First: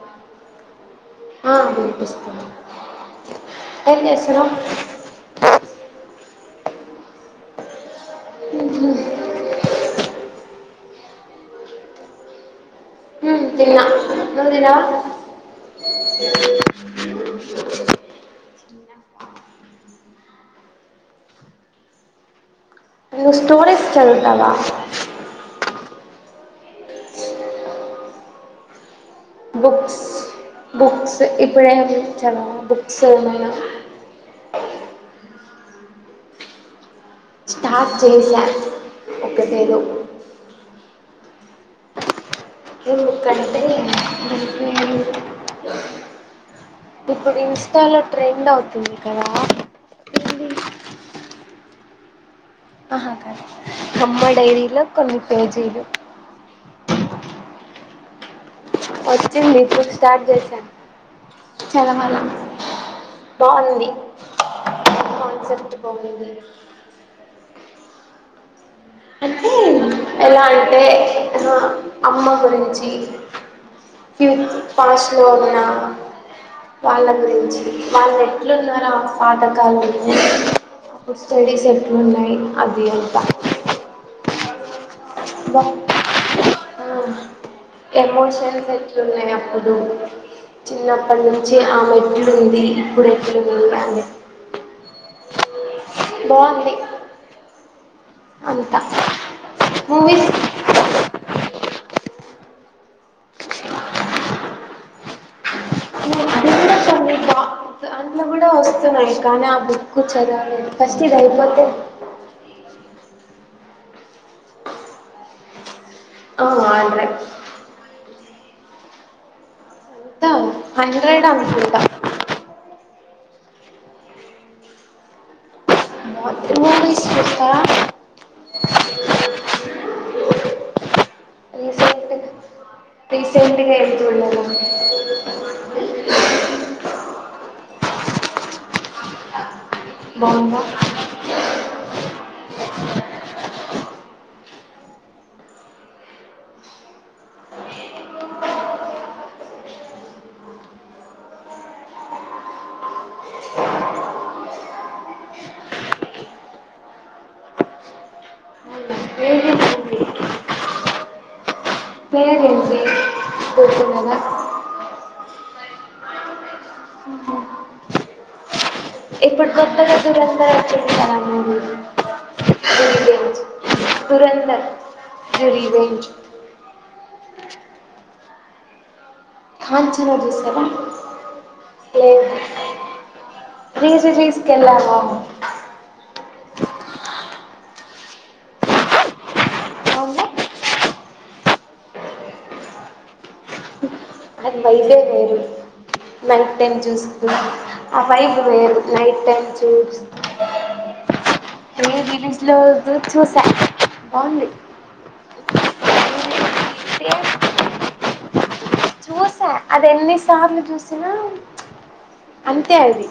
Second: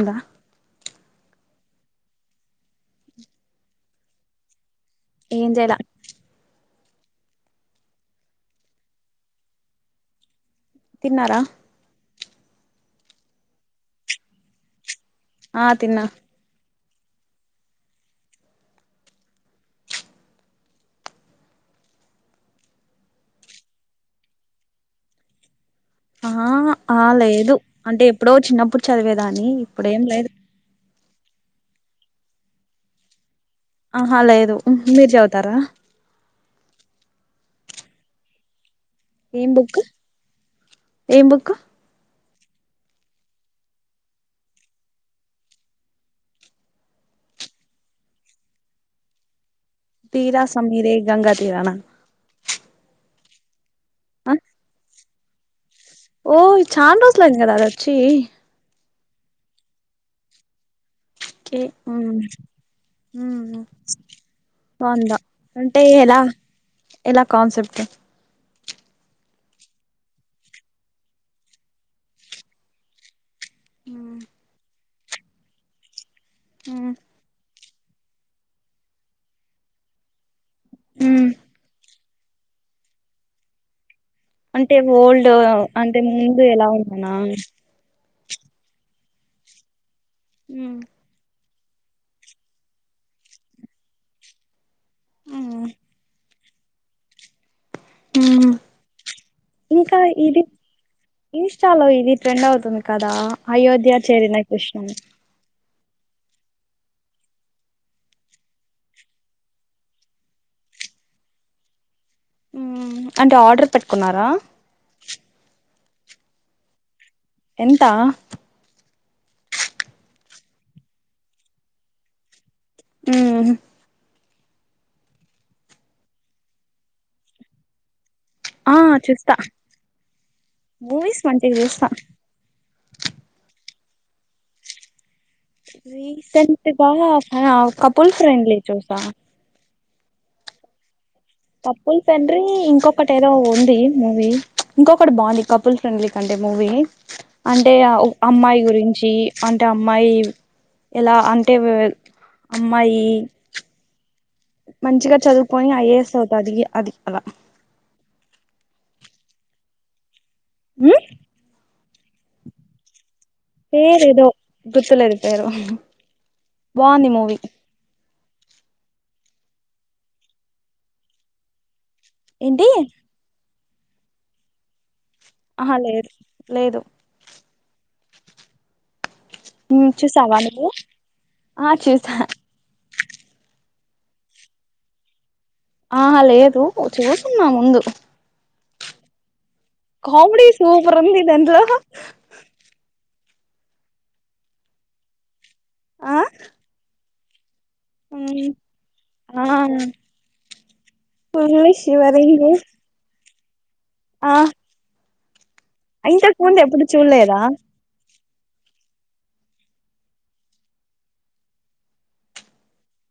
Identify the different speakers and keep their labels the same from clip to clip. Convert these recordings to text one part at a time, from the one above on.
Speaker 1: అందా
Speaker 2: వినిపిస్తాను ఎం చేసిన
Speaker 1: ఏం చేయాల
Speaker 2: ఇ
Speaker 1: తిన్నారా
Speaker 2: ఎందిరా
Speaker 1: ఆ తిన్నా
Speaker 2: నువ్వు స్టోరీస్ చదువుతావా
Speaker 1: ఆహా ఆ లేదు అంటే ఎప్పుడో చిన్నప్పుడు చదివేది
Speaker 2: బుక్స్ బుక్స్ ఇ ప్రేమ్ చేయించావా బుక్స్ ఏమయినా
Speaker 1: ఆహా లేదు మీరు చదువుతారా
Speaker 2: స్టార్ట్ చేసా
Speaker 1: ఏం
Speaker 2: ఒకటేదో
Speaker 1: బుక్ ఏం బుక్
Speaker 2: హ్మ్మ్ కట్టిగనే ఇప్పుడు ఇన్స్టాలో ట్రెండ్ అవుతుంది కదా
Speaker 1: తీరా
Speaker 2: ఏంది
Speaker 1: సమీరే గంగా తీరానా
Speaker 2: అదా అమ్మాయి డైరీలో కొన్ని పేజీలు
Speaker 1: ఓయ్ చాన రోజులు అయింది కదా అది వచ్చి
Speaker 2: వచ్చిందిప్పుడు స్టార్ట్ చేసా
Speaker 1: కే బాగుందా హ్మ్మ్
Speaker 2: బాగుంది
Speaker 1: బాగుందా
Speaker 2: కాన్సెప్ట్
Speaker 1: అంటే ఎలా
Speaker 2: బాగుంది
Speaker 1: ఎలా కాన్సెప్ట్ ప
Speaker 2: అంటే ఎలా అంటే అమ్మ గురించి
Speaker 1: ఉమ్
Speaker 2: గివ్ మనస్లో ఉన్నా
Speaker 1: ఉమ్
Speaker 2: వాళ్ళ గురించి వాళ్లు ఎట్లా ఉన్నార ఆ పాతకాలం నుండి ఉహు
Speaker 1: ఉమ్
Speaker 2: స్టడీస్ ఎ ఉన్నాయి అది ఎంత
Speaker 1: అంటే ఓల్డ్ అంటే ముందు ఎలా ఉన్నా
Speaker 2: ఎండలు ఎట్ల ఉన్నాయి అప్పుడు
Speaker 1: ఉమ్
Speaker 2: చిన్నపుడు ను నుంచి ఆమెట్లు ఉంది ఇప్పుడు ఎట్లా ఉన్నాయి
Speaker 1: ఆ
Speaker 2: బాగుంది
Speaker 1: హ
Speaker 2: అంతా
Speaker 1: ఇంకా
Speaker 2: మూవీస్
Speaker 1: ఇది ఇన్స్టా లో ఇది ఫ్రెండ్ అవుతుంది కదా అయోధ్య చేరిన కృష్ణన్
Speaker 2: అది కూడా కొన్ని బా దాంట్లో కూడా వస్తున్నాయి కానీ ఆ బుక్ చదవలేను ఫస్ట్ ఇది అయిపోతే
Speaker 1: హ్మ్మ్ అంటే ఆర్డర్ పెట్టుకున్నారా
Speaker 2: ఆ ఆర్డర్ యే
Speaker 1: ఎంత
Speaker 2: అంతా హండ్రెడ్ అనుకొంట
Speaker 1: ఉమ్
Speaker 2: మ త మూ వసుస్త [unintelligible]
Speaker 1: ఆ చూస్తా మూవిస్ వంటివి చూస్త
Speaker 2: రీసెంట్గ ఎలతుండే ఆడికి
Speaker 1: రీసెంట్ గా కపుల్ ఫ్రెండ్లీ చూసా
Speaker 2: బావుందా
Speaker 1: కపుల్ ఫ్రెండ్రీ ఇంకొకటి ఏదో ఉంది మూవీ ఇంకొకటి బాగుంది కపుల్ ఫ్రెండ్లీ కంటే మూవీ అంటే అమ్మాయి గురించి అంటే అమ్మాయి ఎలా అంటే అమ్మాయి మంచిగా చదువుకొని ఐఏస్ అవుతా అది అది అలా
Speaker 2: ఏది మూవీ
Speaker 1: ఊ
Speaker 2: పేరేంటి
Speaker 1: పేరు
Speaker 2: గుర్తున్నదా
Speaker 1: ఏదో గుర్తులేదు పేరు బాగుంది మూవీ
Speaker 2: ఇప్పుడు కొత్త కొత్తగేదో
Speaker 1: ఏంటి
Speaker 2: ది రివెంజ్ దురంధర్ ది
Speaker 1: ఆహ
Speaker 2: రివెంజ్
Speaker 1: లేదు లేదు
Speaker 2: కాంచన
Speaker 1: చూసావా
Speaker 2: చూసారా
Speaker 1: నువ్వు ఆ చేసా
Speaker 2: చి తీసుకెళ్ళాను
Speaker 1: ఆహా లేదు చూసున్నా ముందు
Speaker 2: అవును
Speaker 1: కామెడి సూపర్ ఉంది దంట్లో
Speaker 2: అది వైబే వేరు
Speaker 1: ఆ
Speaker 2: నైట్ టైం జ్యూస్ ఇ ఆ ఫైపు వేరు నైట్
Speaker 1: ఆ
Speaker 2: టైమ్ చూస్
Speaker 1: ఫుల్ షివరింగ్
Speaker 2: లో చూసా
Speaker 1: ఆ
Speaker 2: బాంది
Speaker 1: ఇంతకు ముందుఎప్పుడు చూడలేద
Speaker 2: చూసా అది ఎన్ని సార్లు చూసినా అంతే అది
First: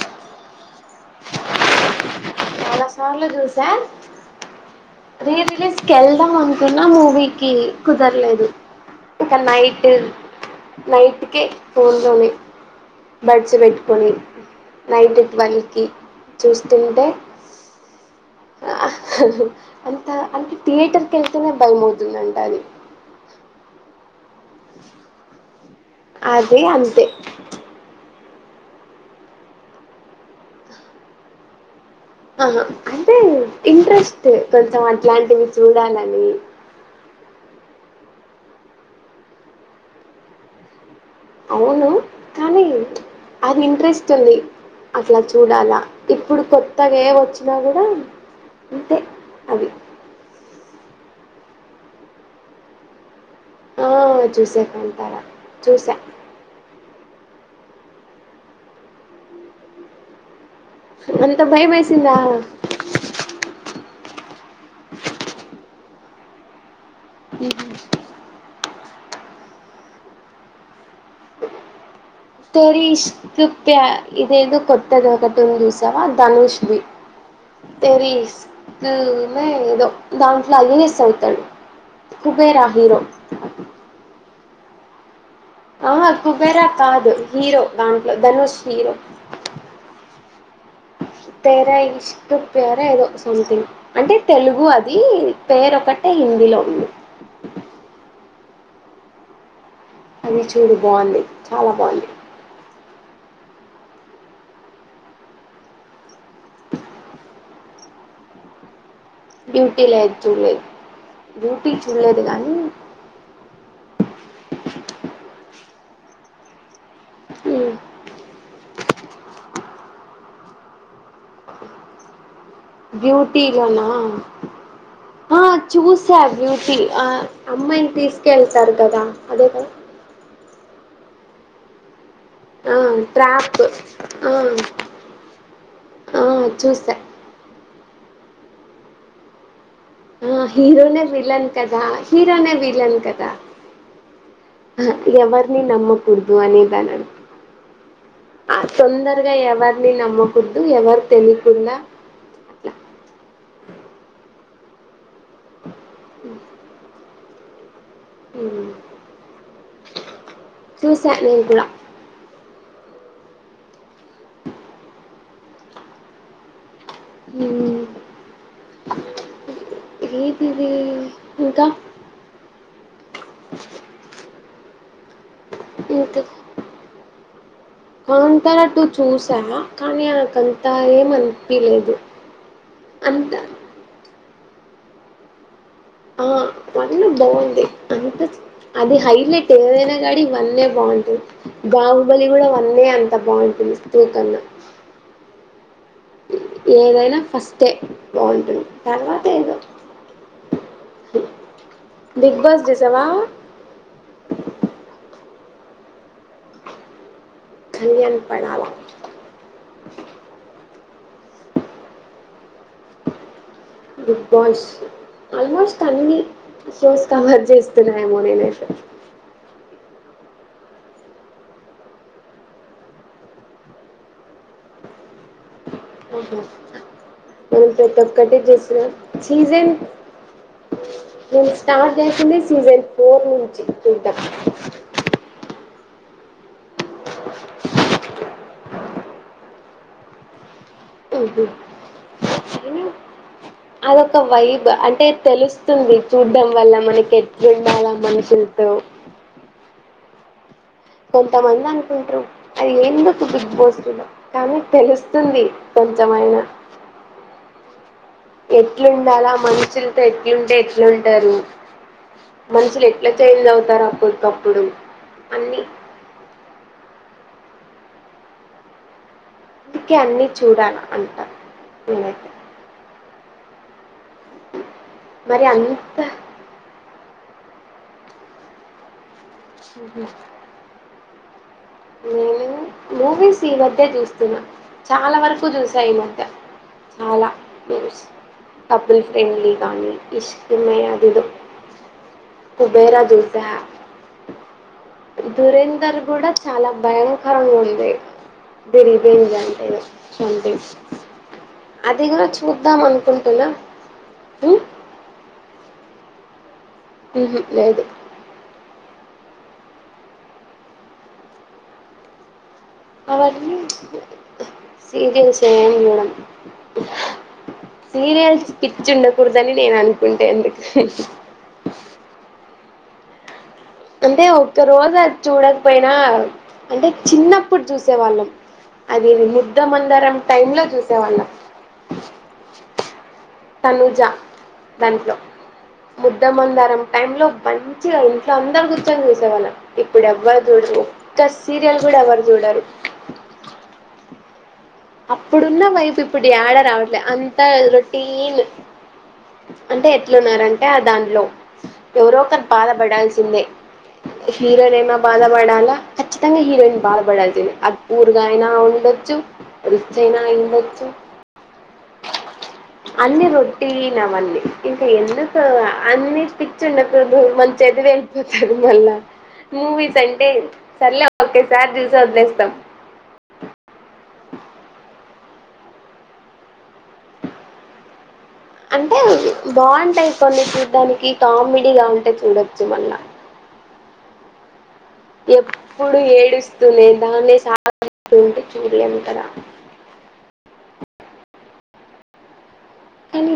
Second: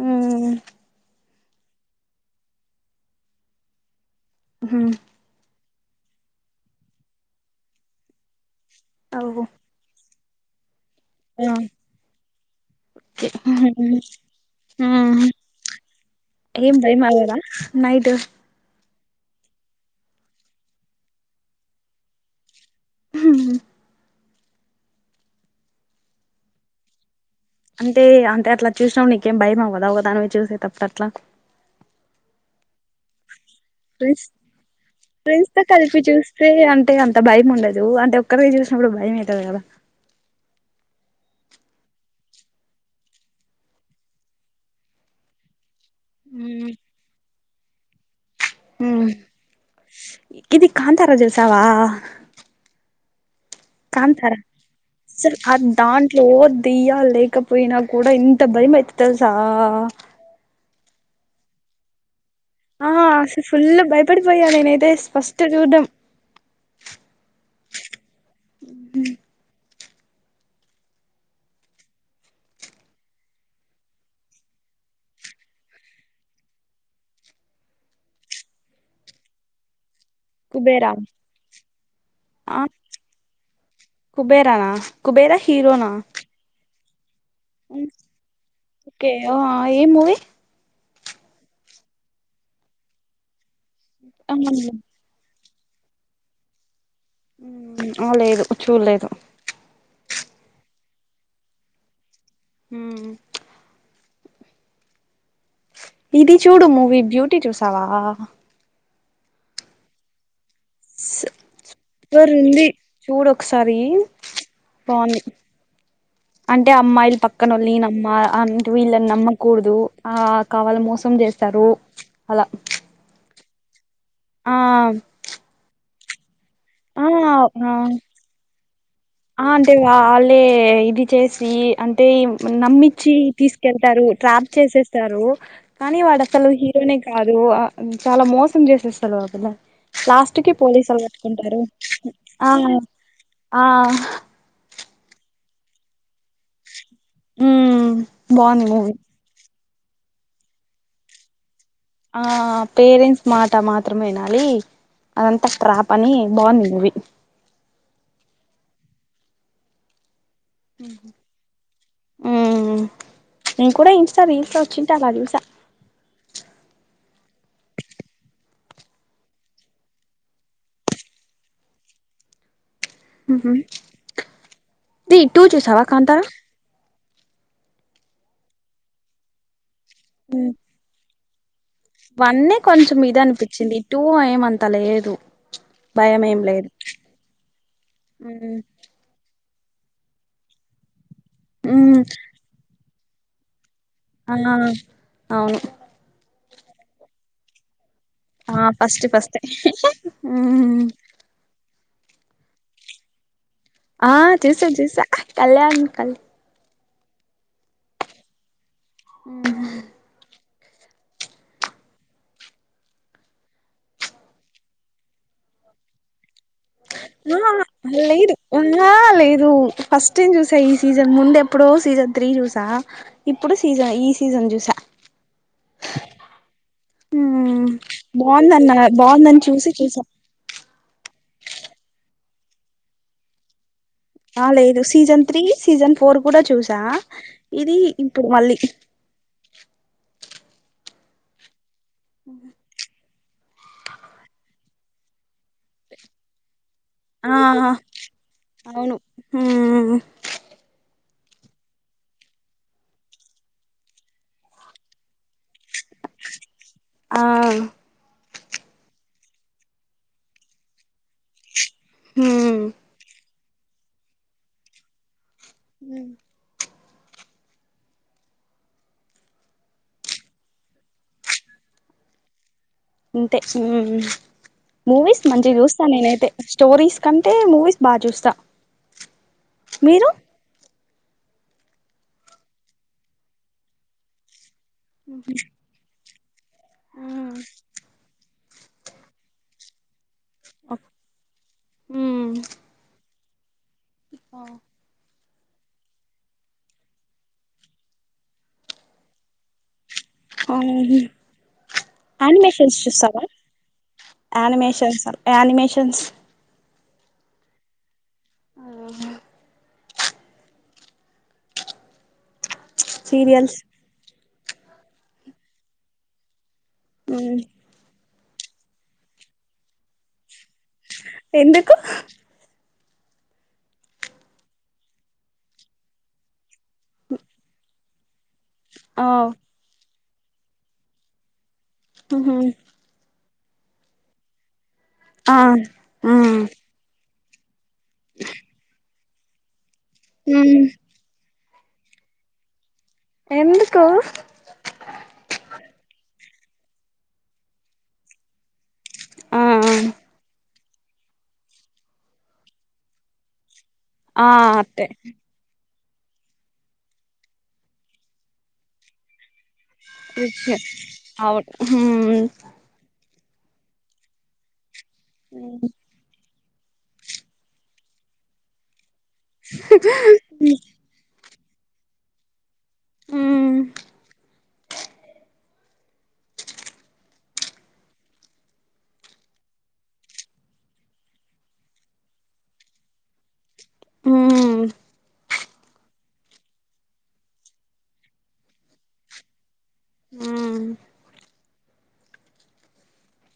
Speaker 1: ఉమ్
Speaker 2: చాలా సార్లు చూసా రి రిలీస్ కెళ్దాం అనుకున్నా మూవీకి కుదరలేదు ఇక
Speaker 1: ఓహో
Speaker 2: నైట్ నైట్కే
Speaker 1: ఓకే
Speaker 2: ఫోన్లోనే బడ్స్ పెట్టుకొని నైట్
Speaker 1: మ్మ్
Speaker 2: ట్వలికి చూస్తుంటే
Speaker 1: నైట్‌
Speaker 2: హఅంత అంటే థియేటర్కిళ్తేనే భయమవుతుందంట అది
Speaker 1: హుమ్
Speaker 2: స్ అదిఅంతే
Speaker 1: అంటే అంతఅట్లా చూసినప్పుడునీకేం భయం అవ్వద ఒక'దానిని చూసేటప్పుడు అట్లా
Speaker 2: ఆహా అంటే
Speaker 1: ప్రెన్స్.
Speaker 2: ఇంట్రెస్ట్ కొంచెం అట్లాంటివి
Speaker 1: ఫ్రెన్స్ తో కలిపి
Speaker 2: చూడాలని
Speaker 1: చూస్తే అంటే అంత భయం ఉండదు అంటే ఒక్కదె చూసి నప్పుడుభయంఅయిత దికదా కానీ
Speaker 2: అవును కానీ అది ఇంట్రెస్ట్ ఉంది అట్లా చూడాల ఇప్పుడు కొత్తగా ఏ వచ్చిం 'ది అయిన అంతే
Speaker 1: ఉమ్
Speaker 2: అది
Speaker 1: ఇది కాంతారా చూసావా హా
Speaker 2: ఆ
Speaker 1: కాంతారా
Speaker 2: చూసా కాంతారా
Speaker 1: అసలు ఆ
Speaker 2: చూసా
Speaker 1: దాంట్లో దయ్యలేకపోయినా కూడా ఇంత బయమియేతది తెలుసా హ
Speaker 2: అంత బయమేసిందా
Speaker 1: ఆఅస్ ఫుల్ భయపడిపోయానేనైతే ఫస్ట్ చూడ్డం
Speaker 2: హుమ్ తెరిష్కు క్యాఇదే ఏదో కొత్తద ఒక కటూంది చూసావా ధనుష్ ది తెరిష్కు మేఏదో దాంట్లో
Speaker 1: కుబేరా
Speaker 2: ఐస్ అవుతాడు
Speaker 1: ఆ
Speaker 2: కుబేరా హీరో స్ట్
Speaker 1: కుబేరానా కుబేరహి
Speaker 2: అహ హా కుబేరా కాదు హీరో దాంట్లో ధనుష్ హీరో
Speaker 1: ఓకే ఏ మూవీ
Speaker 2: స్ తెర ఇష్క్ ప్యారా ఏదో సామ్థింగ్. అంటే తెలుగు అదిఈ పేరు ఒకటే హిందీలో ఉంది పే
Speaker 1: హోమ్మ్ అ లేదు చూల్లెలేదు
Speaker 2: అది చూడు బాగుంది, చాలా బాగుంది
Speaker 1: మ్మ్ ఇది చూడు మూవీ బ్యూటీ చూసావాహా
Speaker 2: బ్యూటీ లేదు, చూడలేదు బ్యూటీ చూడలేదు కానీ
Speaker 1: సరీం త బహుంది అంటే అప్ అమ్మాయిల్ పక్కన ఉల్న్ అమ్మా అ వీళ్ళని నమ్మకూడదు ఆ కావాల మోసం చేస్తారు చ్చ అలా
Speaker 2: బ్యూటీ ఇగోన
Speaker 1: ఆ చ్చ
Speaker 2: సబ్య ఫ అమ్మాయిని తీసుకెళ్తారు కదా
Speaker 1: ఆ
Speaker 2: అదే కదా
Speaker 1: అంటే గా అలే ఎ ఇది చేసి అం థీమ్
Speaker 2: ఆ
Speaker 1: నమ్మించి
Speaker 2: ట్రాప్
Speaker 1: తీసుకెళ్తారు ట్రాప్
Speaker 2: ఆ
Speaker 1: చేసేస్తారు, కానీ వాడు
Speaker 2: ఆ
Speaker 1: అసలు
Speaker 2: చూసా
Speaker 1: హీరోనే కాదు చాలా మోసం చేసేస్తారు వాపిలా
Speaker 2: ఆ హీరోనే విలన్ కదా
Speaker 1: ఆ
Speaker 2: హీరోనే విలన్ కదా
Speaker 1: ఆ
Speaker 2: ఎవర్ని నమ్మ కుడదు అనేదా
Speaker 1: ఉమ్
Speaker 2: అ
Speaker 1: బాగుంది మూవీ
Speaker 2: తొందరగా ఎవ అని నమ్మకద్దు ఎవరు తెలియ
Speaker 1: ఆ పేరెంట్స్ మాట మాత్రం వినాలి అదంతా ట్రాప్ అని బాగుంది మూవీ
Speaker 2: హ చూసా నేను కూడా
Speaker 1: మ్మ్ నేను కూడా ఇన్స్టా రీల్స్ లో వచ్చింటే అలా చూసా
Speaker 2: ఉ ఏదిది ఇంకా
Speaker 1: ఉ ర టూ చూసావా కాంతార
Speaker 2: కాంతరా టు చూసావ కానీ కంతావేమన
Speaker 1: వన్నే కొంచెం ఇద అనిపించింది టూ ఏమ అంత లేదు భయం
Speaker 2: ఆ
Speaker 1: ఏం లేదు
Speaker 2: అన్న బాగుంది అంత అది హైలైట్ ఏదనా గాడి వన్నె బాగుంటది
Speaker 1: మ్మ్
Speaker 2: బాహుబలి కూడా వందే అ ఇ బాగుంటుంది టూ కన్నా
Speaker 1: అన్నాను అవును
Speaker 2: ఏదైనా ఫస్టే బాగుంటుంది
Speaker 1: ఆ ఫస్ట్
Speaker 2: తర్వాత
Speaker 1: ఫస్ట్
Speaker 2: ఏదో బిగ్ బాస్ చూసావా
Speaker 1: ఆ చూసా చసా కళ్యా అం కలి
Speaker 2: కళ్యాణ్పడాల
Speaker 1: ఆ
Speaker 2: బిగ్ బాస్ ఆల్మోస్ట్ అన్ని షోస్
Speaker 1: ఆ
Speaker 2: కవర్ చేస్తున్నాయేమో
Speaker 1: లేదు
Speaker 2: నేనైతే
Speaker 1: ఉన్నా లేదు ఫస్ట్ ఏం చూసా ఈ సీజన్ ముందు ఎప్పుడో సీజన్ త్రీ చూసా ఇప్పుడు సీజన్ ఈ సీజన్ చూసా
Speaker 2: మనం
Speaker 1: హ్మ్
Speaker 2: ప్రతి ఒక్కటి
Speaker 1: బాగుందన్న
Speaker 2: చేసినం
Speaker 1: బాగుందని
Speaker 2: సీజన్
Speaker 1: చూసి చూసా
Speaker 2: నేను స్టార్ట్ చేసింది సీజన్ ఫోర్ నుంచి చూద్దాం
Speaker 1: ఆ లేదు సీజన్ త్రీ సీజన్ ఫ ఫోర్ కూడా చూసా ఇది ఇప్పుడు మళ్ళీ
Speaker 2: ఓహో అదొక వైబ్ అంటే తెలుస్ తుంది చూడ్డం వల్ల మనకి
Speaker 1: ఆ
Speaker 2: ఎట్లుండాలా మనుషులతో
Speaker 1: అవును హ్మ్
Speaker 2: కొంతమంది అనుకుంటరు అది ఎందుకు బిగ్ బోస్టులో కానీ తెలుసు వస్తుంది కొంచమైన
Speaker 1: ఆ
Speaker 2: ఎట్లుండాల మనుషులతో ఎట్లుంటే ఎట్లుంటారు
Speaker 1: హ్మ్
Speaker 2: మనుషులు ఎట్లా చేంజ్ అవు తార ఎప్పుడుకప్పుడు
Speaker 1: హ
Speaker 2: అందుకే అన్ని చూడాల అంటా నేనైతే
Speaker 1: ఇంతే మూవీస్
Speaker 2: మరి
Speaker 1: మంచి చూస్తా
Speaker 2: అంత
Speaker 1: నేను అయితే స్టోరీస్ కంటే మూవీస్ బాగా చూస్తా
Speaker 2: ఉహా
Speaker 1: మీరు
Speaker 2: నేను మూవీస్ ఈ మధ్య చూస్తున్నా చాలా వరకు చూసాను చాలా
Speaker 1: హ్మ్
Speaker 2: న్యూస్ కపుల్ ఫ్రెండ్లీ కానీ ఇష్క్ మే అదేదో కుబేరదూర్ ద
Speaker 1: ఆ
Speaker 2: దురేందర్ కూడా చాలా భయంకరంగా ఉంది బరి బేంజ అంటే సంథింగ్ అది కూడా చూద్దాం
Speaker 1: అనిమేషన్స్ చూస్తావా
Speaker 2: అనుకుంటున్నా ఉమ్,
Speaker 1: అనిమేషన్ అనిమేషన్ టెన్స్
Speaker 2: ఉహో లేదు
Speaker 1: ఆహా
Speaker 2: అవన్నీ
Speaker 1: సీరియల్స్
Speaker 2: సీరియల్స్ ఏం జూడం
Speaker 1: అ
Speaker 2: సీరియల్స్ పిచ్చి ఉండకూడదని నేను అనుకుంటేందుకు
Speaker 1: ఎందుకు
Speaker 2: అంటే ఒక్క రోజాది చూడకపోయినా అంటే చిన్నప్పుడు చూసేవాళ్ళం
Speaker 1: ఆ
Speaker 2: అదేదే ముద్ద మందారం టైమ్ లో చూసేవాళ్ళం
Speaker 1: ఊహు
Speaker 2: తనుజ దాంట్లో
Speaker 1: ఆ మ్మ్
Speaker 2: ముద్దమందారం టైం లో మంచిగా ఇంట్లో అందరు గుర్చొని చూసేవాళ్ళం ఇప్పుడు ఎవరు
Speaker 1: మ్మ్
Speaker 2: జూడరు ఒక్క స్ సీరియల్ కూడా ఎవరు చూడరు
Speaker 1: ఎందుకో
Speaker 2: ప్పుడి ఆడ రావట్లే అంత రొటీన్
Speaker 1: ఆ
Speaker 2: అంటే ఎట్లున్నారంటే తే దానిలో ఎవరో ఒకరు బాధపడాల్సిందే
Speaker 1: ఆ
Speaker 2: హీరో
Speaker 1: అట్టే
Speaker 2: నేమో బాధ పడాలా ఖచ్చితంగా హీరోయిన్ బాధపడాల్సిందే ఆ ఊరుగా అయినా ఉండొచ్చు, అయినా అయి
Speaker 1: రిచ్
Speaker 2: ఉండొచ్చు
Speaker 1: అవును హ్మ్
Speaker 2: అన్ని రొటిన్ అవన్నీ ఇంకా ఎందుకు అన్ని పిచ్చి ఉండకూడదు మళ్ళి చదువు ఎల్లిపోతది మళ్ళా మూవీస్ అంటే సర్లే ఓకే సారి చూసి వదిలేస్తాం.
Speaker 1: మ్మ్
Speaker 2: అంటే బాగుంటాయి కొన్ని చూడ్డానికి కామెడీ గా ఉంటే చూడొచ్చు మళ్ళా
Speaker 1: హ్మ్
Speaker 2: ఎప్పుడు ఏడుస్తూనే దాన్నే సాగ తీస్తుంటే చూడలేం కదా
Speaker 1: ఊ
Speaker 2: కానీ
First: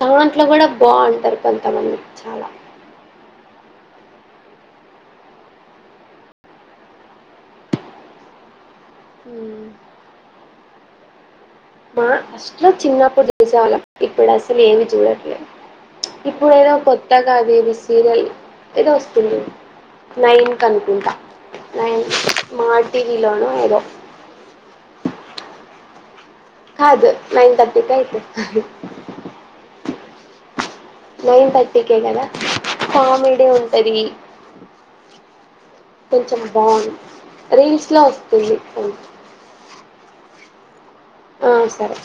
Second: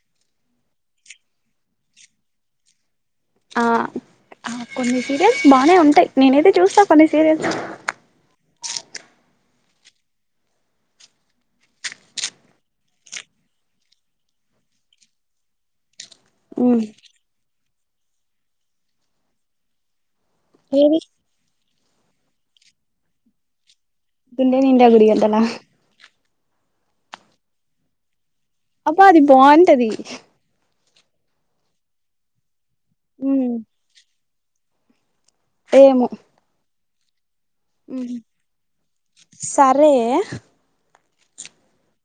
Speaker 2: దాంట్లో కూడా బావుంటరు కొంతమంది చాలా
Speaker 1: ఆ హ కొన్ని సీరియల్స్ బానే ఉంటయి నేనైతే చూస్తా కొన్ని సీరియల్స్
Speaker 2: ఊ మా ఫస్ట్లో చిన్నప్పుడు చూసేవాళ్ళం ఇప్పుడు అసలు ఏమి చూడట్లే ఇప్పుడేదో
Speaker 1: మ్మ్
Speaker 2: కొత్తగా అదేది సీరియల్ ఏదో వస్తుంది. నైన్ కి
Speaker 1: ఏది
Speaker 2: అనుకుంటా న మాటివి లోనొ ఏదో
Speaker 1: గుండే నిండా గుడిగంటల
Speaker 2: కాదు నైన్ థర్టీకి అయితే
Speaker 1: అబ్బా అది బాగుంటది.
Speaker 2: నైన్ థర్టీకెగదా కామెడీ
Speaker 1: మ్మ్
Speaker 2: ఉంటది,
Speaker 1: ఏమో
Speaker 2: కొంచం బా రీల్స్ లో
Speaker 1: మ్మ్
Speaker 2: వస్తుంది అది
Speaker 1: సరే
Speaker 2: ఆ సరే